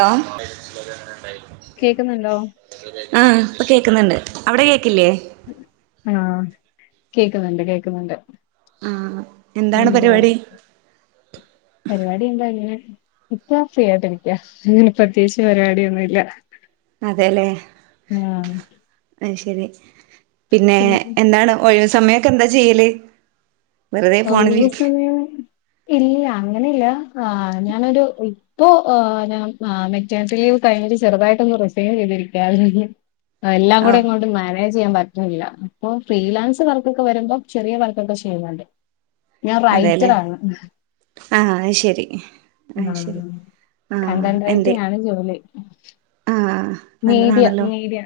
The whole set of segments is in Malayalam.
ആല കേക്കുന്നുണ്ടോ ആഹ ഇപ്പൊ കേക്കുന്നുണ്ട് അവിടെ കേക്കില്ലേ ആഹ കേൾക്കുന്നുണ്ട് കേക്കുന്നുണ്ട് ആ എ എന്താണ് പരിപാടി പരിപാടി എന്താല ഇപ്പ ഫ്രീ ആയിട്ട് ഇരിക്ക അങ്ങ പ്രത്യേകിച്ച് പരിപാടിയൊന്നും ഇല്ല അതെല്ലേ ആ ശരി പിന്നെ എന്താണ് ഒഴിവ സമയമൊക്കെ എന്താ ചെയ്യല് വെറുതെ ഫോണിലിരിക്ക ഒഴിവസമയ ഇല്ല അങ്ങനെല്ല ആ ഞാനൊരു ഇപ്പോൊ ് ഞ മെറ്റാനത്തി ലീവ് കഴിഞ്ഞിട്ട് ചെറുതായിട്ടൊ ഒന്ന് റിസീവ് ചെയ്തിരിക്ക എല്ലാം ഓ കൂടെ ഇങ്ങോട്ട മാനേജ് ചെയ്യൻറ്റും ഇല്ല അപ്പൊ ഫ്രീലാൻസ് വർക്കൊക്കെ വരുമ്പോ ചെറിയ വർക്കൊക്കെ ചെയ്യുന്നുണ്ട് ഞാൻ അതെല്ലേ റൈറ്ററാണ് ആ അത് ശരി ആ ശരി ആ എന്തേ കൺസൻറൈറ്റിംഗ ആണ് ജോലി ആ മീഡിയ നല്ലതാണല്ലോ മീഡിയ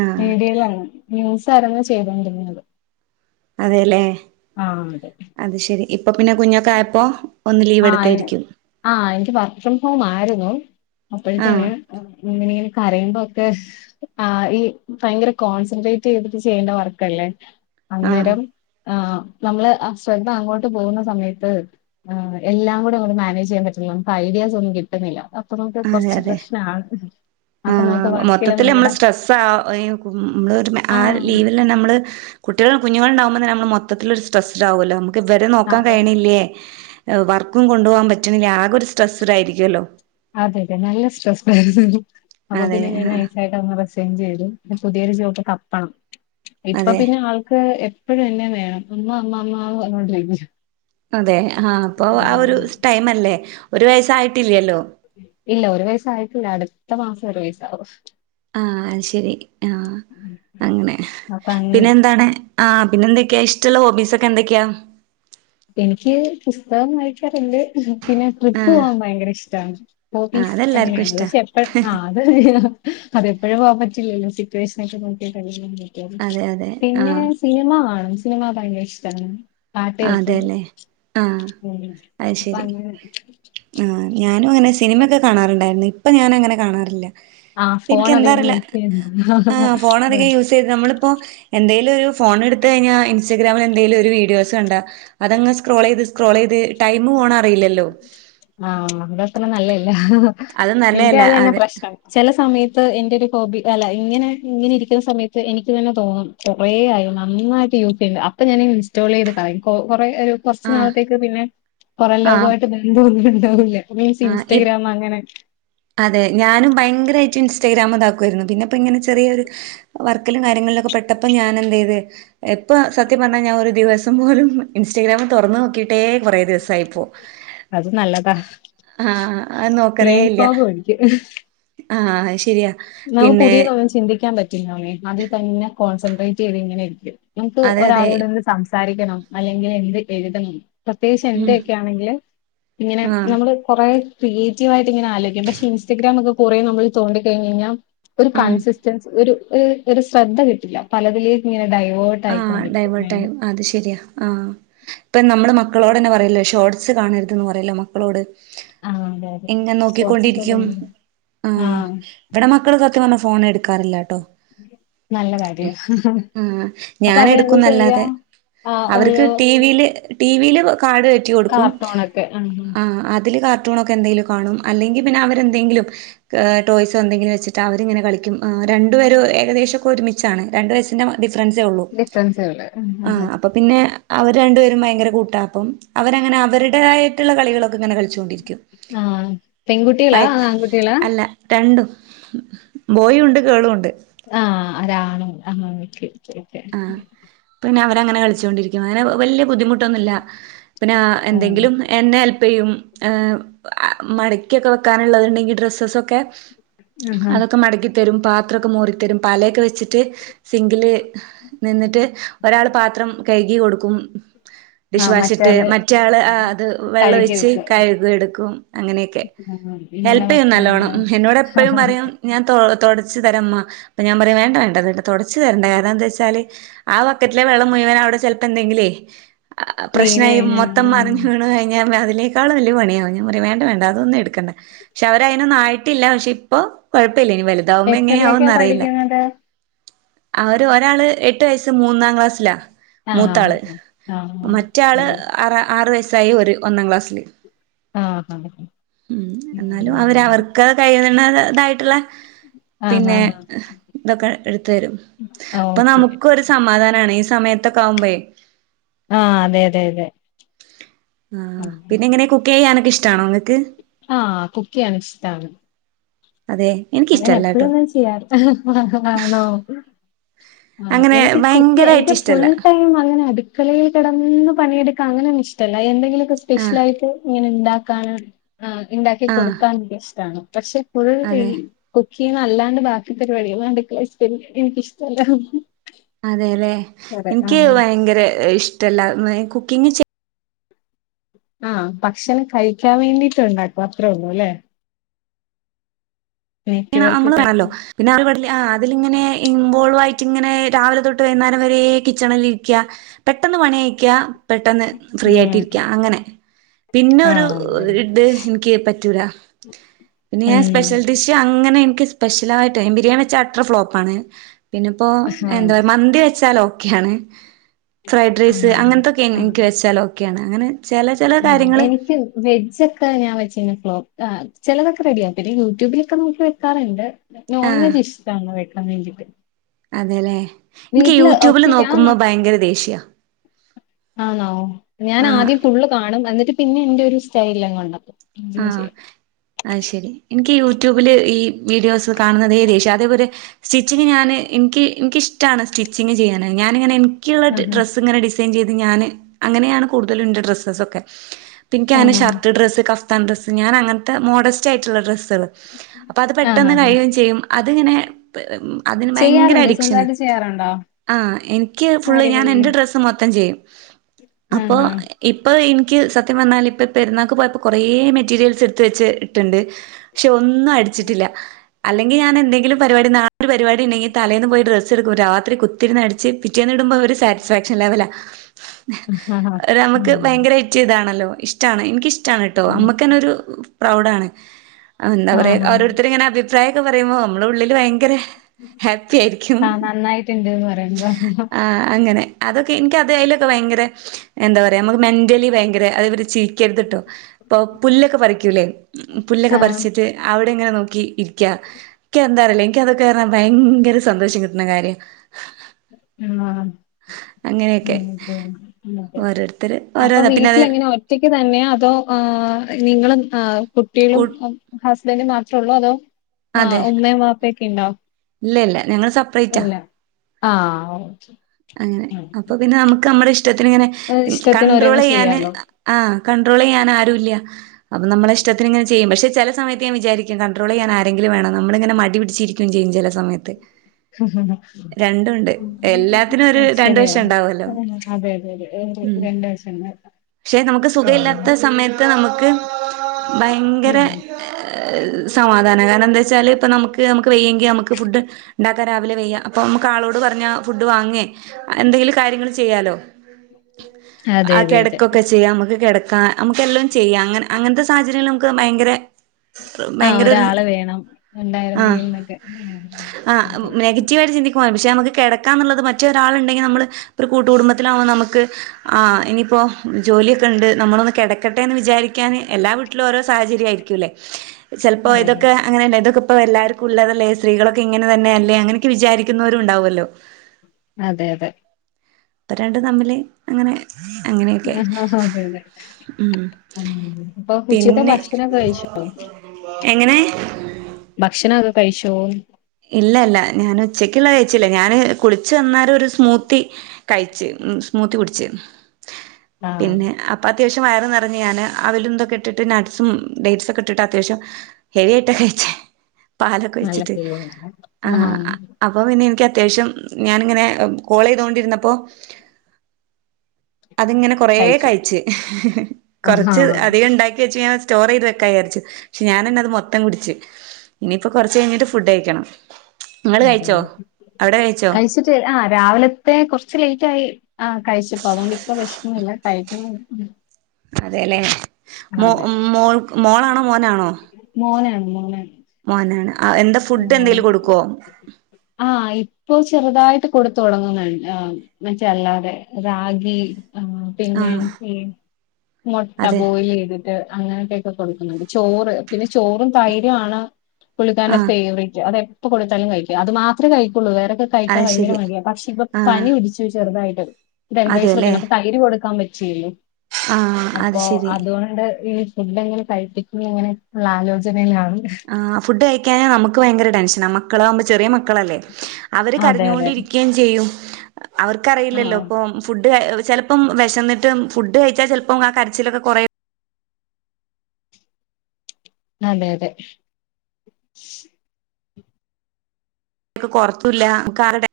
ആ മീഡിയയില മസാരങ്ങ ചെയ്തൊണ്ടിരന്നത് [unintelligible] അതെല്ലേ അത് ശരി ഇപ്പൊ പിന്നെ കുഞ്ഞൊക്കെ ആയപ്പോ ഒന്ന് ലീവ് ആ എടുത്തായിരിക്കും ആഹ എനിക്ക് വർക് ഫ്രം ഹോം ആയിരുന്നു ആ അപ്പോഴത്തന്നെ ങ്ങനെങ്ങനെ കരയുമ്പൊക്കെ ആ ഈ ഭയങ്കര കോൺസെൻട്രേറ്റ് ചെയ്തിട്ട് ചെയ്യണ വർക്കല്ലേ ആ അന്നേരം ആ നമ്മള് ആ ശ്രദ്ധ അങ്ങോട്ട് പോകുന്ന സമയത്ത് ആ എല്ലാം കൂടെ അങ്ങേട്ട് മാനേജ് ചെയ്യാൻ പറ്റുള്ള നമുക്ക് ഐഡിയാസ് ഒന്നും കിട്ടുന്നില്ല നമുക്ക് അതെ കുറച്ച് അതെ പ്രശ്നാണ് ആ അപ്പൊ നമുക്ക് വർക്കില് മൊത്തത്തില് നമ്മള് നമ്മുടെ സ്ട്രെസ് ആ നമ്മ ഒരു ആ ആഹ് ലീവൽ തന്നെ നമ്മള് കുട്ടികൾ കുഞ്ഞുണ്ടാവുമ്പൾന്ന ന മൊത്തത്തിലരു സ്ട്രസ്ട് ആവല്ലേ നമുക്ക് - ഇവരെ നോക്കാൻ അതെ കഴണില്ലേ വർക്കും കൊണ്ടു പോകാൻ പറ്റണില്ല ആകെ ഒരു സ്ട്രെസ്ഡ് ആയിരിക്കൂലലോ അതെ അതെ നല്ല സ്ട്രെസ് അപ്പൊ അതെ പിന്നെ ഞാൻ ആഹ് നൈയസായിട്ട് ചെയ്തു പുതിയൊരു ജോബ് തപ്പണം അതെ ഇപ്പംപിന്നെ ആൾക്ക് എപ്പഴും എന്നെ വേണം അമ്മ അമ്മ അമ്മമാ വന്നോണ്ടിരക്കും അതെ ആഹ അപ്പൊ ആ ഒരു ടൈം അല്ലേ? ഒരു വയസ്സായിട്ടില്ലല്ലോ ഇല്ല ഒരു വയസായിട്ടില്ല അടുത്ത മാസം ഒരു വയസാവും ആഹ് അത് ശരി അങ്ങനെ അപ്പൊ അങ്ങനെ. പിന്നെന്താണ്? ആഹ പിന്നെ എന്തൊക്കെയാ ഇഷ്ടമുള്ള ഹോബീസ് ഒക്കെ എന്തൊക്കെയാ എനിക്ക് പുസ്തകം വായിക്കാറുണ്ട് പിന്നെ ട്രിപ്പ് ആഹ് പോകാൻ ഭയങ്കര ഇഷ്ടമാണ് ആഹ് ഹോബീസ് അതെല്ലാർക്കും അങ്ങനെയാണ് ഇഷ്ടാ പക്ഷെ എപ്പ ആ അത് അതെപ്പോഴും പോവാൻ പറ്റില്ലല്ലോ സിറ്റുവേഷനൊക്കെ നോക്കിട്ടല്ലേ അതെ അതെ പിന്നെ ആഹ് സിനിമ കാണും സിനിമ ഭയങ്കര ഇഷ്ടാണ് [unintelligible] അതെല്ലേ ആഹ ഉം അത് അപ്പ ശരി അങ്ങനെ ആ ഞാനും അങ്ങനെ സിനിമൊക്കെ കാണാറുണ്ടായിരുന്നു ഇ ഇപ്പ ഞാനങ്ങനെ കാണാറില്ല ആഹ് ഫോൺ എനിക്ക് അധികം എന്താറില്ല യൂസ് ആ ചെയ്യുന്ന ഫോൺ അധികം യൂസ് ചെയ്ത് നമ്മളിപ്പോ എന്ത ഒരു ഫോണെടുത്ത് കഴിഞ്ഞ ഇൻസ്റ്റഗ്രാമിലെന്തെലും ഒരു വീഡിയോ സ് കണ്ടാ അതങ്ങ് സ്ക്രോൾ ചെയ്ത് സ്ക്രോൾ ചെയ്ത് ടൈമ് പോണ അറിയില്ലല്ലോ ആ അവിടെത്ര നല്ലലെ ല്ല അത് എൻ്റെ നല്ലതല്ല അത് തന്ന അതെ പ്രശ്നം ചെല സമയ ട്ട് ന്റൊരു ഹോബി അല്ല ഇങ്ങനെ ഇങ്ങനെയിരിക്കുന്ന സമയത്ത് എനിക്ക് തന്നെ തോന്നും കൊറേയായി നന്നായിട്ട് യൂസ് ചെയ്യണ്ട് അപ്പ ഞാന് ഇൻസ്റ്റോൾ ചെയ്ത് കളയും കൊ കൊർ കൊറേ ആഹ് കൊർച്ച്നാളത്തേക്ക് പിന്നെ പൊറം ലോ ആഹ് എന്തോന്നുണ്ടാവൂലെ മീൻസ് ആഹ് ഇ ഇൻസ്റ്റഗ്രാമങ്ങനെ അതെ ഞാനും ഭയങ്കരായിട്ട് ഇൻസ്റ്റഗ്രാംതാക്കുവായിരുന്നു പിന്നപ്പങ്ങനെ ചെറിയൊരു വർക്കിലും കാര്യങ്ങളിലൊക്കെ പെട്ടപ്പം ഞാനെന്തേയ്ത് എപ്പൊ സത്യം പറഞ്ഞാ ഞാനൊരു ദിവസം പോലും ഇൻസ്റ്റാഗ്രാം തൊറന്ന് നോക്കിട്ടേ കൊറെ ദിവസായിപ്പോ അത് നല്ലതാ ആഹ് അ ബ്രെയിൻ നോക്കലേല്ല ഫോഗ് ആ അയ് ശരിയാ നാം പിന്നെ പുതിയതൊന്നും ചിന്തിക്കാൻ പറ്റ [unintelligible] അതിതന്നെ കോൺസെൻട്രേറ്റ് ചെയ്ത് ഇങ്ങനെയിരിക്കും എനിക്ക് അതെ അതെ ഒരാളോട് സംസ സംസാരിക്കണം അല്ലെങ്കില് എന്ദ് എഴുതണം പ്രത്യേകിച്ച് ഉം എൻ്റെയേക്കെയാണെങ്കില് ഇങ്ങനെ ആഹ് നമ്മള് കൊറെ ക്രിയേറ്റീവായിട്ടിങ്ങനെ ആലോയിക്കും പക്ഷെ ഇൻസ്റ്റഗ്രാമൊക്കെ കൊറെ നമ്മള് തോണ്ടി കയ്ഞ്ഞയ്ഞ്ഞാ [unintelligible] ഒരു ഉം കൺസിസ്റ്റൻസ് ഒരു ഒരു ശ്രദ്ധ കിട്ടില്ല പലതിലേക്കിങ്ങനെ ആ ഡൈവേർട്ടാവും അത് ശെരിയാ ആ ഇപ്പം നമ്മള് മക്കളോട് തന്നെ പറയില്ലേ ഷോർട്സ് കാണരുതെന്ന് പറയല്ലോ മക്കളോട് ആഹ് അതെ അതെ ഇങ്ങൻ ഷോർട്സൊക്കെ നോക്കിക്കൊണ്ടിരിക്കും ഭയങ്കര ആ ആഹ് ഇവിടെ മക്കള് ഇക്ക വന്ന് ഫോണെ ക്കാറില്ലാട്ടോ നല്ല കാര്യാ മ്മ് അപ്പൊ അവരെന്താ ചെയ്യാ ഞാനെടുക്കുന്നല്ലാതെ ആഹ് അവർക്ക് ഓരോ ടിവിയില് ടിവിയില് കാട് കയറ്റി കൊടുക്കും കാർട്ടൂണൊക്കെ ആഹ് ആ അതില് കാർട്ടൂണൊക്കെ എന്തേലും കാണും അല്ലെങ്കി പിന്നെ അവരെന്തെങ്കിലും ടോയ്‌സോ എന്തങ്കിലും വെച്ചിട്ട് അവരിങ്ങനെ കളിക്കും രണ്ടുപേരും ഏകദേശൊക്കെ ഒരുമിച്ചാണ് രണ്ട് വയസ്സിൻ്റെ ഡിഫറൻസേ ഒ ഡിഫെറൻസേ ഒള്ള് ഹ് ഹ് ഹ് അവര് രണ്ടുപേരും ഭയങ്കര കൂട്ടാ അപ്പം അവരങ്ങനെ അവരുടെതായിട്ടുള്ള കളികളൊക്കെ ഇങ്ങനെ കള ച്ചോണ്ടിരിക്കും ആഹ് പെൺകുട്ടികളാ അതോ ആൺകുട്ടികളാ [unintelligible] അല്ല രണ്ടും ബോയിയുണ്ട് ഗേളുവൊണ്ട് ആ അരാണു ആ [unintelligible] ഓക്കെ അങ്ങനെ കളിച്ചൊണ്ടിരിക്കും അങ്ങനെ വല്ല്യ ബുദ്ധിമുട്ടൊന്നുല്ല പിന്നെ ആഹ് എന്തെങ്കിലും എന്നെ ഹെല്പ്യ്യും ഏ മടക്കിക്കൊക്കെ വെക്കാന്ള്ളത്ണ്ടെങ്കി ഡ്രസ്സസൊക്കെ ആഹാ അതൊക്കെ മടക്കി തരും പാത്രക്കേമോറിത്തരും പലയൊക്കെ വെച്ചിട്ട് സിഗ് ല് നിന്നിട്ട് ഒരാള് പാത്രം കഴുകി കൊടുക്കും ഡിഷ് ആഹ് വാഷിട്ട് മറ്റാള് മറ്റയാള് ആ, അത് വെള്ളം കഴുകി ഒഴ്ച്ച് വെക്കും കഴ്കി എട്ക്കും അങ്ങനെയൊക്കെ ആ, ഇങ്ങനെയുള്ള ഹെല്പ് ചെയ്യും നല്ലോണം മക്കളാണല്ലേ എന്നോട് എപ്പഴും പറയും ഞാൻ തോ തോടച്ച് തരമ്മാ അപ്പ ഞാൻ പറയും വേണ്ട വേണ്ട വേണ്ട തോടച്ച് തരണ്ട ഞാന് [unintelligible] വച്ചാല് ആ വക്കറ്റിലെ വെള്ളം മുഴുവൻ അവിടെ ചെലപ്പോ എന്തെങ്കിലേ ഉ വീണ് പ്രശ്നായി കഴിഞ്ഞ മൊത്തം ആഹ് മറിഞ്ഞ് വീണാ [unintelligible] അയിനെക്കാളും വല്യയ പണിയാവും ഞാൻ പറയും വേണ്ട വേണ്ട അതോന്ന്ട്ക്കണ്ട പക്ഷെ അവര് അയിനൊന്നും ആയിട്ടില്ല പക്ഷെ ഇപ്പോ കോഴ പ്പില്ല ഇനി വലുതാവുമ്പോ എങ്ങനെയാവുന്ന് എത്രയിലൊക്കെയാ അറിയില്ല പഠിക്കുന്നത് അവര് ഒരാള് എട്ട് വയസ്സ് മൂന്നാം ക്ലാസ്സിലാ ആഹ് മൂത്താള് ആഹ് മറ്റാള് അതെ ആ ആറ് വയസ് [unintelligible] ഒര് ഒന്നാം ക്ലാസ്സില് ആഹ് ഉം എന്നാലും അവരവർക്ക് കഴിയ്ന്നതായിട്ട്ള്ള ആഹ് ആഹ് പിന്നെ ആഹ് ഇതൊക്കെ എട്ത്ത് തരും അപ്പ ഓക്കെ നമുക്കൊര് സമാധാനാ ഈ സമയത്തൊക്കെ ആവുമ്പയേ ആ അതെ അതെ അതെ ആ പിന്നെ എങ്ങനെ കുക്ക്യ്യാനൊക്കെ ഇഷ്ടണോ ഇങ്ങക്ക് ആഹ് കുക്ക് ചെയ്യാൻ ഇഷ്ടാണ് അതെ അങ്ങനെ എപ്പഴും എനിക്കിഷ്ടല്ലാട്ടോ ഒന്നും ചെയ്യാറ് ആണോ ആ അങ്ങനെ എനിക്ക് കുക്ക് ഭയങ്കരായിട്ട് എനിക്ക് ഫുൾ ഇഷ്ടല്ല ടൈം അങ്ങനെ അടുക്കളേല് കേടന്ന് പണിയെട് ക്ക അങ്ങനെന്നു ഇഷ്ടല്ല എന്തെങ്കിലും ആഹ് സ്പെഷ്യലായിട്ട് ഇങ്ങനെ ഇണ്ടാക്കാനാണ്‌ ആ ഇണ്ടാക്കി ആഹ് കൊട്ക്കാൻ ഇഷ്ടാണ്‌ പക്ഷെ ഫുൾ അതെ [unintelligible] കുക്ക്യ്യ്ന്നത് അല്ലാണ്ട് ബാക്കി പരിപാടികൾ അട്ക്കളെ ചെയ്യ എനിക്കിഷ്ടല്ല അതെല്ലേ അതെ എനിക്ക് ആഹ് ഭയങ്കര ഇഷ് ഇഷ്ടല്ല കുക്കിങ് ചെ ആഹ് ഭക്ഷണം കഴിക്കാൻ വേണ്ടിട്ട് ഉണ്ടാക്കും അത്ര ഉള്ളൂ അല്ലേ നെറ്റ് അെ വർക്ക് വണല്ലോ പിന്നെ ആ അതിലിങ്ങനെ ഇൻവോൾവ് ആയിട്ട് ഇങ്ങനെ രാവിലെ തൊട്ട് വൈകുന്നേരം വരെ കിച്ചണിൽ ഇരിക്കുക പെട്ടെന്ന് പണി കയിക്ക പെട്ടെന്ന് ഫ്രീ ഉം ആയിട്ടിരിക്കുക അങ്ങനെ പിന്നെ ഒരു ആഹ് അതെ അതെ. ഇത് എനിക്ക് പറ്റൂല പിന്നെ ഞാൻ ഉം സ്പെഷ്യൽ ഡിഷ് അങ്ങനെ എനിക്ക് സ്പെഷ്യലായിട്ട് ബിരിയാണി വെച്ച അട്ടർ ഫ്ലോപ്പ ആണ് പിന്നെ ഇപ്പോ ആഹ് എന്താ പറ മന്തി വെച്ചാലോ ഒക്കെയാണ് ഫ്രൈഡ് റൈസ് ആഹ് അങ്ങനത്തൊക്കെ എനിക്ക് വെച്ചാൽ ഓക്കെയാണ് അങ്ങനെ ചില ചില ആ കാര്യങ്ങള് എനിക്ക് വെജൊക്കെ ഞാൻ വെച്ചിുന്ന ഫ്ലോപ്പ് ആ് ചിലതൊക്കെ റെഡിയ ആന്നെ യൂട്യൂബിലൊക്ക നോക്കി വെക്കാറുണ്ട്. ആഹ് നോൺവെജ് ഇഷ്ടമാണോ വെക്കാൻ വേണ്ടിട്ട് അതെല്ലേ എനിക്ക് വീട്ടില് യൂട്യൂബിൽ ഒറ്റക്കാ നോക്കുമ്പോ ഭയങ്കര ദേഷ്യ ആണ ഞാൻ ആഹ് ആദ്യം ഫുള്ള് കാണും എന്നിട്ട് പിന്നെ എന്റെ ഒരു സ്റ്റൈല കൊണ്ടപ്പോ ആഹ് അത് ശെരി എനിക്ക് യ യൂട്യൂബിൽ ഈ വീഡിയോസ് കാണുന്നതെ ദേഷ്യം അതേപോലെ സ്റ്റിച്ചിങ് ഞാൻ എനിക്ക് എനിക്കിഷ്ടമാണ് സ്റ്റിച്ചിങ് ചെയ്യാൻ ഞാനിങ്ങനെ എ ബാക്കിയുള്ള ആഹ് ഡ്രസ് ഇങ്ങനെ ചെയ്ത് ഞാന് അങ്ങനെയാണ് കൂടുതലുംന്റെ ഡ്രസ്സസ്സ് ഒക്കെ പിന്നക്ക് ആനെ ആഹ് ആഹ് ഷർട്ട് ഡ്രസ് കഫ് ത്താ ഡ്രസ്സ് ഞൻ അങ്ങനത്തെ മോഡസ്റ്റ് ആയിട്ടുള്ള ഡ്രസ് അപ്പ അത് ആഹ് പെട്ടെന്ന് ആഹ് ആഹ് കഴിവയും ചെയ്യും അതിങ്ങനെ അതിന് ഭയങ്കര ചെയ്യാറുണ്ട് അഡിക്ഷന് സ്വന്തമായിട്ട് ചെയ്യാറുണ്ടോ ആ എനിക്ക് ഫുള്ള് ഞാൻ അടിപൊളി എന്റെ ഡ്രസ്സ് മൊത്തം ചെയ്യും അപ്പോ ആഹ് ഇപ്പൊ എനിക്ക് സത്യം പറഞ്ഞാൽ ഇപ്പ പെരുന്നാക്ക് പോയപ്പോ കുറേ മെറ്റീരിയൽസ് എടുത്ത് വെച്ച് ഇട്ടുണ്ട് പക്ഷെ ഒന്നും അടിച്ചിട്ടില്ല അല്ലെങ്കിൽ ഞാൻ എന്തെങ്കിലും പരിപാടി നാ ഒരു പരിപാടി ഉണ്ടെങ്ക തലേൽന്ന് പോയി ഡ്രസ്സെടുക്കും രാത്രി കുത്തിരുന്ന് അടിച്ച് പിറ്റേന്നിടുമ്പോ സാറ്റിസ്ഫാക്ഷൻ ലെവല ആഹ് ആഹ് നമുക്ക് ഉം ഭയങ്കരായിറ്റ് ഇതാണല്ലോ ഇഷ്ടമാണ് എനിക്ക്ഷ് റ്റാണ് ട്ടോ ആഹ് അമ്മക്കന്നെ ഒരു പ്രൗഡാണ് എന്താ പറയാ ആഹ് ഓരോരുത്തർ ഇങ്ങനെ അഭി പ്രായൊക്കെ പറയുമ്പോ നമ്മടെ ഉള്ളിൽ ഭയങ്കര ഹാപ്പി ആയിരിക്കും ആഹ് നന്നായിട്ട്ണ്ട്ന്ന് പറയുമ്പോ അങ്ങനെ അതൊക്കെ എനിക്കതേലൊക്കെ ഭയങ്കര എന്താ പറയാ നമ്മക്ക് മെന്റലി ഭയ ങ്കര [unintelligible] ചിരിക്കരുത്ട്ടോ ഇപ്പൊ പുല്ലൊക്കെ പറിക്കൂലേ പുല്ലൊക്കെ ആഹ് പറിച്ചിട്ട് അവി ടങ്ങനെ നോക്കി ഇരിക്കാ എക്ക് എന്താറീല്ലാ എനിക്ക് അതൊക്കെ അങ്ങനെ ഭയങ്കര സന്തോഷം കിട്ടുന്ന കാര്യാ ആ അങ്ങനെയൊക്കെ. ഉം ഉം അതെ ഓരോരുത്തര് അപ്പൊ ഓരോതാ പിന്നെ അത് വീട്ടില് എങ്ങനെ ഒറ്റക്ക് തന്നെയോ അതോ ആ നിങ്ങളും ആ കൂ കുട്ടികളും ഹസ് ഹസ്ബൻഡും മാത്രേ ഉള്ളോ അതോ ആ അതെ ഉമ്മയും ബാപ്പയും ഒക്ക ഉണ്ടാവും ഇല്ല ഇല്ല ഞങ്ങള് സപ്പറേറ്റ ആഹ് ഓക്കെ അങ്ങനെ ഉം. അപ്പൊ പിന്നെ നമുക്ക് ക്ക് നമ്മടെ ഇഷ്ടം ത്തിന് ഇങ്ങനെ അത് ഇഷ്ടത്തിന് കൺട്രോൾ ഓരോന്ന് ചെയ്യാന് ചെയ്യാലോ ആ കൺട്രോൾ ചെയ്യാൻ ആരു രൂല അപ്പൊ നമ്മടെ ഇഷ്ടത്തിങ്ങനെ ചെയ്യാം പക്ഷേ ചെല സമയത്ത് ഞാൻ വിചാരിക്കും കൺട്രോൾ ചെയ്യാൻ ആരെങ്കിലും വേണം നമ്മളിങ്ങനെ മടി പിടിച്ചിരിക്കുകയും ചെയ്യും ചെല സമയത്ത് രണ്ടും ഉണ്ട് എല്ലാത്തിനും ആ, ഒരു രണ്ട് വശം ശരിയാണ് ഉണ്ടാവുവല്ലോ ഉം, അതെ അതെ അതെ ഒരു ഉം രണ്ട് വശങ്ങൾ പക്ഷെ നമുക്ക് ഉം സുഖം ഇല്ലാത്ത സമയത്ത് നമുക്ക് ഭയങ്കര ഉം. സമാധാന കാരണം എന്താ വെച്ചാൽ ഇപ്പം നമുക്ക് നമുക്ക് വയ്യെങ്കി ഫുഡ് ഉണ്ടാ ഒക്കെ രാവിലെ വയ്യ അപ്പോൾ നമുക്ക് ആളോട് പറഞ്ഞാൽ ഫുഡ് വാങ്ങുയേ എന്തേലും കാര്യങ്ങൾ ചെയ്യാലോ അതെ ആ അതെ അതെ കെടക്കൊക്കെ ചെയ്യാം നമുക്ക് കെടക്ക ക്കാം നമുക്ക് എല്ലാം ചെയ്യാം അങ്ങ അങ്ങനത്തെ സാഹചര്യങ്ങൾ നമുക്ക് ഭയങ്കര ആ ഭയങ്കര ഒരു ഒരാള് വേണം ഉണ്ടായിരുന്നെങ്കിൽന്നൊക്കെ ആ നെഗറ്റീവ് ആയിട്ട് ചിന്തിക്കുവാ പക്ഷെ നമുക്ക് കിടക്കാന്നുള്ളത് മറ്റൊരാൾ ഉണ്ടെങ്കിൽ നമ്മള് ഒരു കൂട്ടു കുടുംബത്തിലാവുമ്പോ നമുക്ക് ആ ഇനിയിപ്പോ ജോലിയൊക്കെ ഉണ്ട് നമ്മളൊന്ന് കെടക്കട്ടെ എന്ന് വിചാരിക്കാന് എല്ലാ വീട്ടിലും ഓരോ സാഹചര്യം ആയിരിക്കുല്ലേ ചെലപ്പോ അതെ അതെ ഇതൊക്കെ അങ്ങനെ തന്നെ ഇതൊക്കെ ഇപ്പം എല്ലാർക്കും ഉള്ളതല്ലേ സ്ത്രീകളൊ ഇങ്ങനെ തന്നെ അല്ലേ അങ്ങനൊക്കെ വിചാരിക്കുന്നവരും ഉണ്ടാവുമല്ലോ അതെ അതെ ഇപ്പൊ രണ്ട് തമ്മില് അങ്ങനെ അങ്ങനെയൊക്കെ ആ ആ അതെതെ ഉം അപ്പൊ ഉച്ചിത്തെ പിന്നെ ഭക്ഷണോ കഴിച്ചോ എങ്ങനെ ഭക്ഷണം ഒക്കെ കഴിച്ചോ എനിക്കുള്ള കഴിച്ചില്ല ഞാന് കുളിച്ചു വന്നാല ഒരു സ്മൂത്തി കഴിച്ച് സ്മൂത്തി കുടിച്ച് ആഹ് പിന്നെ അപ്പ- അത്യാവശ്യം വയറെ നിറഞ്ഞു ഞാന് അവല ഇന്തൊക്കെ ഇട്ടിട്ട് നട്ട്സും ഡേറ്റ്സ ഒക്കെ ഇട്ടിട്ട് അത്യാവശ്യം ഹെവി ആയിട്ടൊക്കെഴിച്ചേ പാലൊക്കെ നല്ല ഒഴിച്ചിട്ട് ഫീലിങ്ങാണ് ആ ആഹ് അപ്പൊ പിന്നെ എനിക്ക്- അത്യാവശ്യം ഞാനിങ്ങനെ- കോൾ ചെയ്തോണ്ടിരുന്നപ്പോ അതിങ്ങനെ കൊറേ കഴിച്ചു കൊറച്ച് ആഹ് അധികം ഉണ്ടാക്കി വെച്ച ഞാൻ സ്റ്റോർ ചെയ്ത് വെക്കായിച്ചു പക്ഷെ ഞാനന്നെ അത് മൊത്തം കുടിച്ച് ഇനിയിപ്പൊ കുറച്ച് കഴിഞ്ഞിട്ട് ഫുഡ് കയിക്കണം അതെതെ കഴിച്ചോ കഴിച്ചിട്ട് ആ രാവിലത്തെ കുറച്ച് ലേറ്റ് ആയി ആ കഴിച്ചപ്പോ അതുകൊണ്ട് ഇപ്പ വിശിക്കുന്നില്ല കഴിക്കുന്ന- അതെ അല്ലെ മ മോൾക്ക് - മോളാണോ മോനാണോ ആ [unintelligible] ആ എന്താ ഫുഡ് എന്തെങ്കിലും കൊടുക്കോ ആഹ് ഇപ്പൊ ചെറുതായിട്ട് കൊടുത്ത തുടങ്ങുന്നുണ്ട് മറ്റല്ലാതെ റാഗി ആ ആ പിന്നെ എനിക്ക് മുട്ട അതെ ബോയിൽ ചെയ്തിട്ട് അങ്ങനക്കെ ക്ക കൊടുക്കുന്നുണ്ട് ചോറ് പിന്നെ ചോറും തൈര് ആണ് ആ കുളിക്കന അത് എപ്പൊ കൊടുത്താലും കഴിക്കും അത് മാത്രമേ കഴിക്കു ഉള്ള വേറെൊക്കെ കഴിക്കാ അത് ഭയങ്കര ശരി മടിയ പക്ഷ ഇപ്പൊ ആ പനി പിടിച്ചു ചെറുതായിട്ട് വക്കാണ് അപ്പ തൈര് കൊട് പറ്റ് ചെയ്യല്ല ആഹ അത് ശരി ഈ ഫുഡ് എങ്ങനെ കഴപ്പിക്കുന്ന അങ്ങനെള്ള ആലോചനാണ് ആ ഫുഡ് കഴിക്കാന നമുക്ക് ൻക്ക് ഭയങ്കര ടെൻഷനാ മക്കളാകുമ്പോ ചെറിയ മക്ക ക്കളല്ലേ അവര് അതെ അതെ കരഞ്ഞോണ്ടിരിക്കയും ചെയ്യും [unintelligible] അവർക്കറിയില്ലല്ലോ ആഹ് ഇപ്പം ഫുഡ് ചെൽപ്പം വെശന്നിട്ട് ഫുഡ് കഴിച്ചാ ചെൽപ്പം ആ കരച്ചിലൊക്കെ കൊറേ അതെ അതെ [unintelligible] അമ്മക്കാകെ ടെ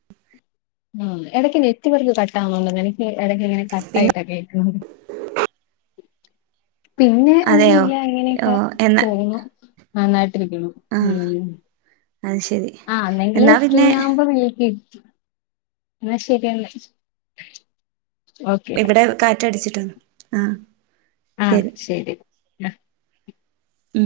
ഉം എടക്ക് നെറ്റ് വർക്ക് കട്ടാവുന്നുണ്ടെന്ന് എനിക്ക് എടക്ക്ങ്ങനെ കട്ടാ പിന്നെ യിട്ട കേക് [unintelligible] പിന്നെ ഒന്നു അതെയോ ല്ല ഓ അങ്ങനെക്കെ എന്നാ പോകുന്നു ആ ന ട്ടിരിക്കുന്നു ആ ഉം അത് ശരി ആ ന്നങ്കില് എന്നാ ഫ്രീ പിന്നെ യാവുമ്പോ വിളി ക്ക് എന്ന ശെരിയാ ന്ന ഇവിടെ കാറ്റടിച്ചി [unintelligible] ആ ആ ശരി ശെരി അ ഉം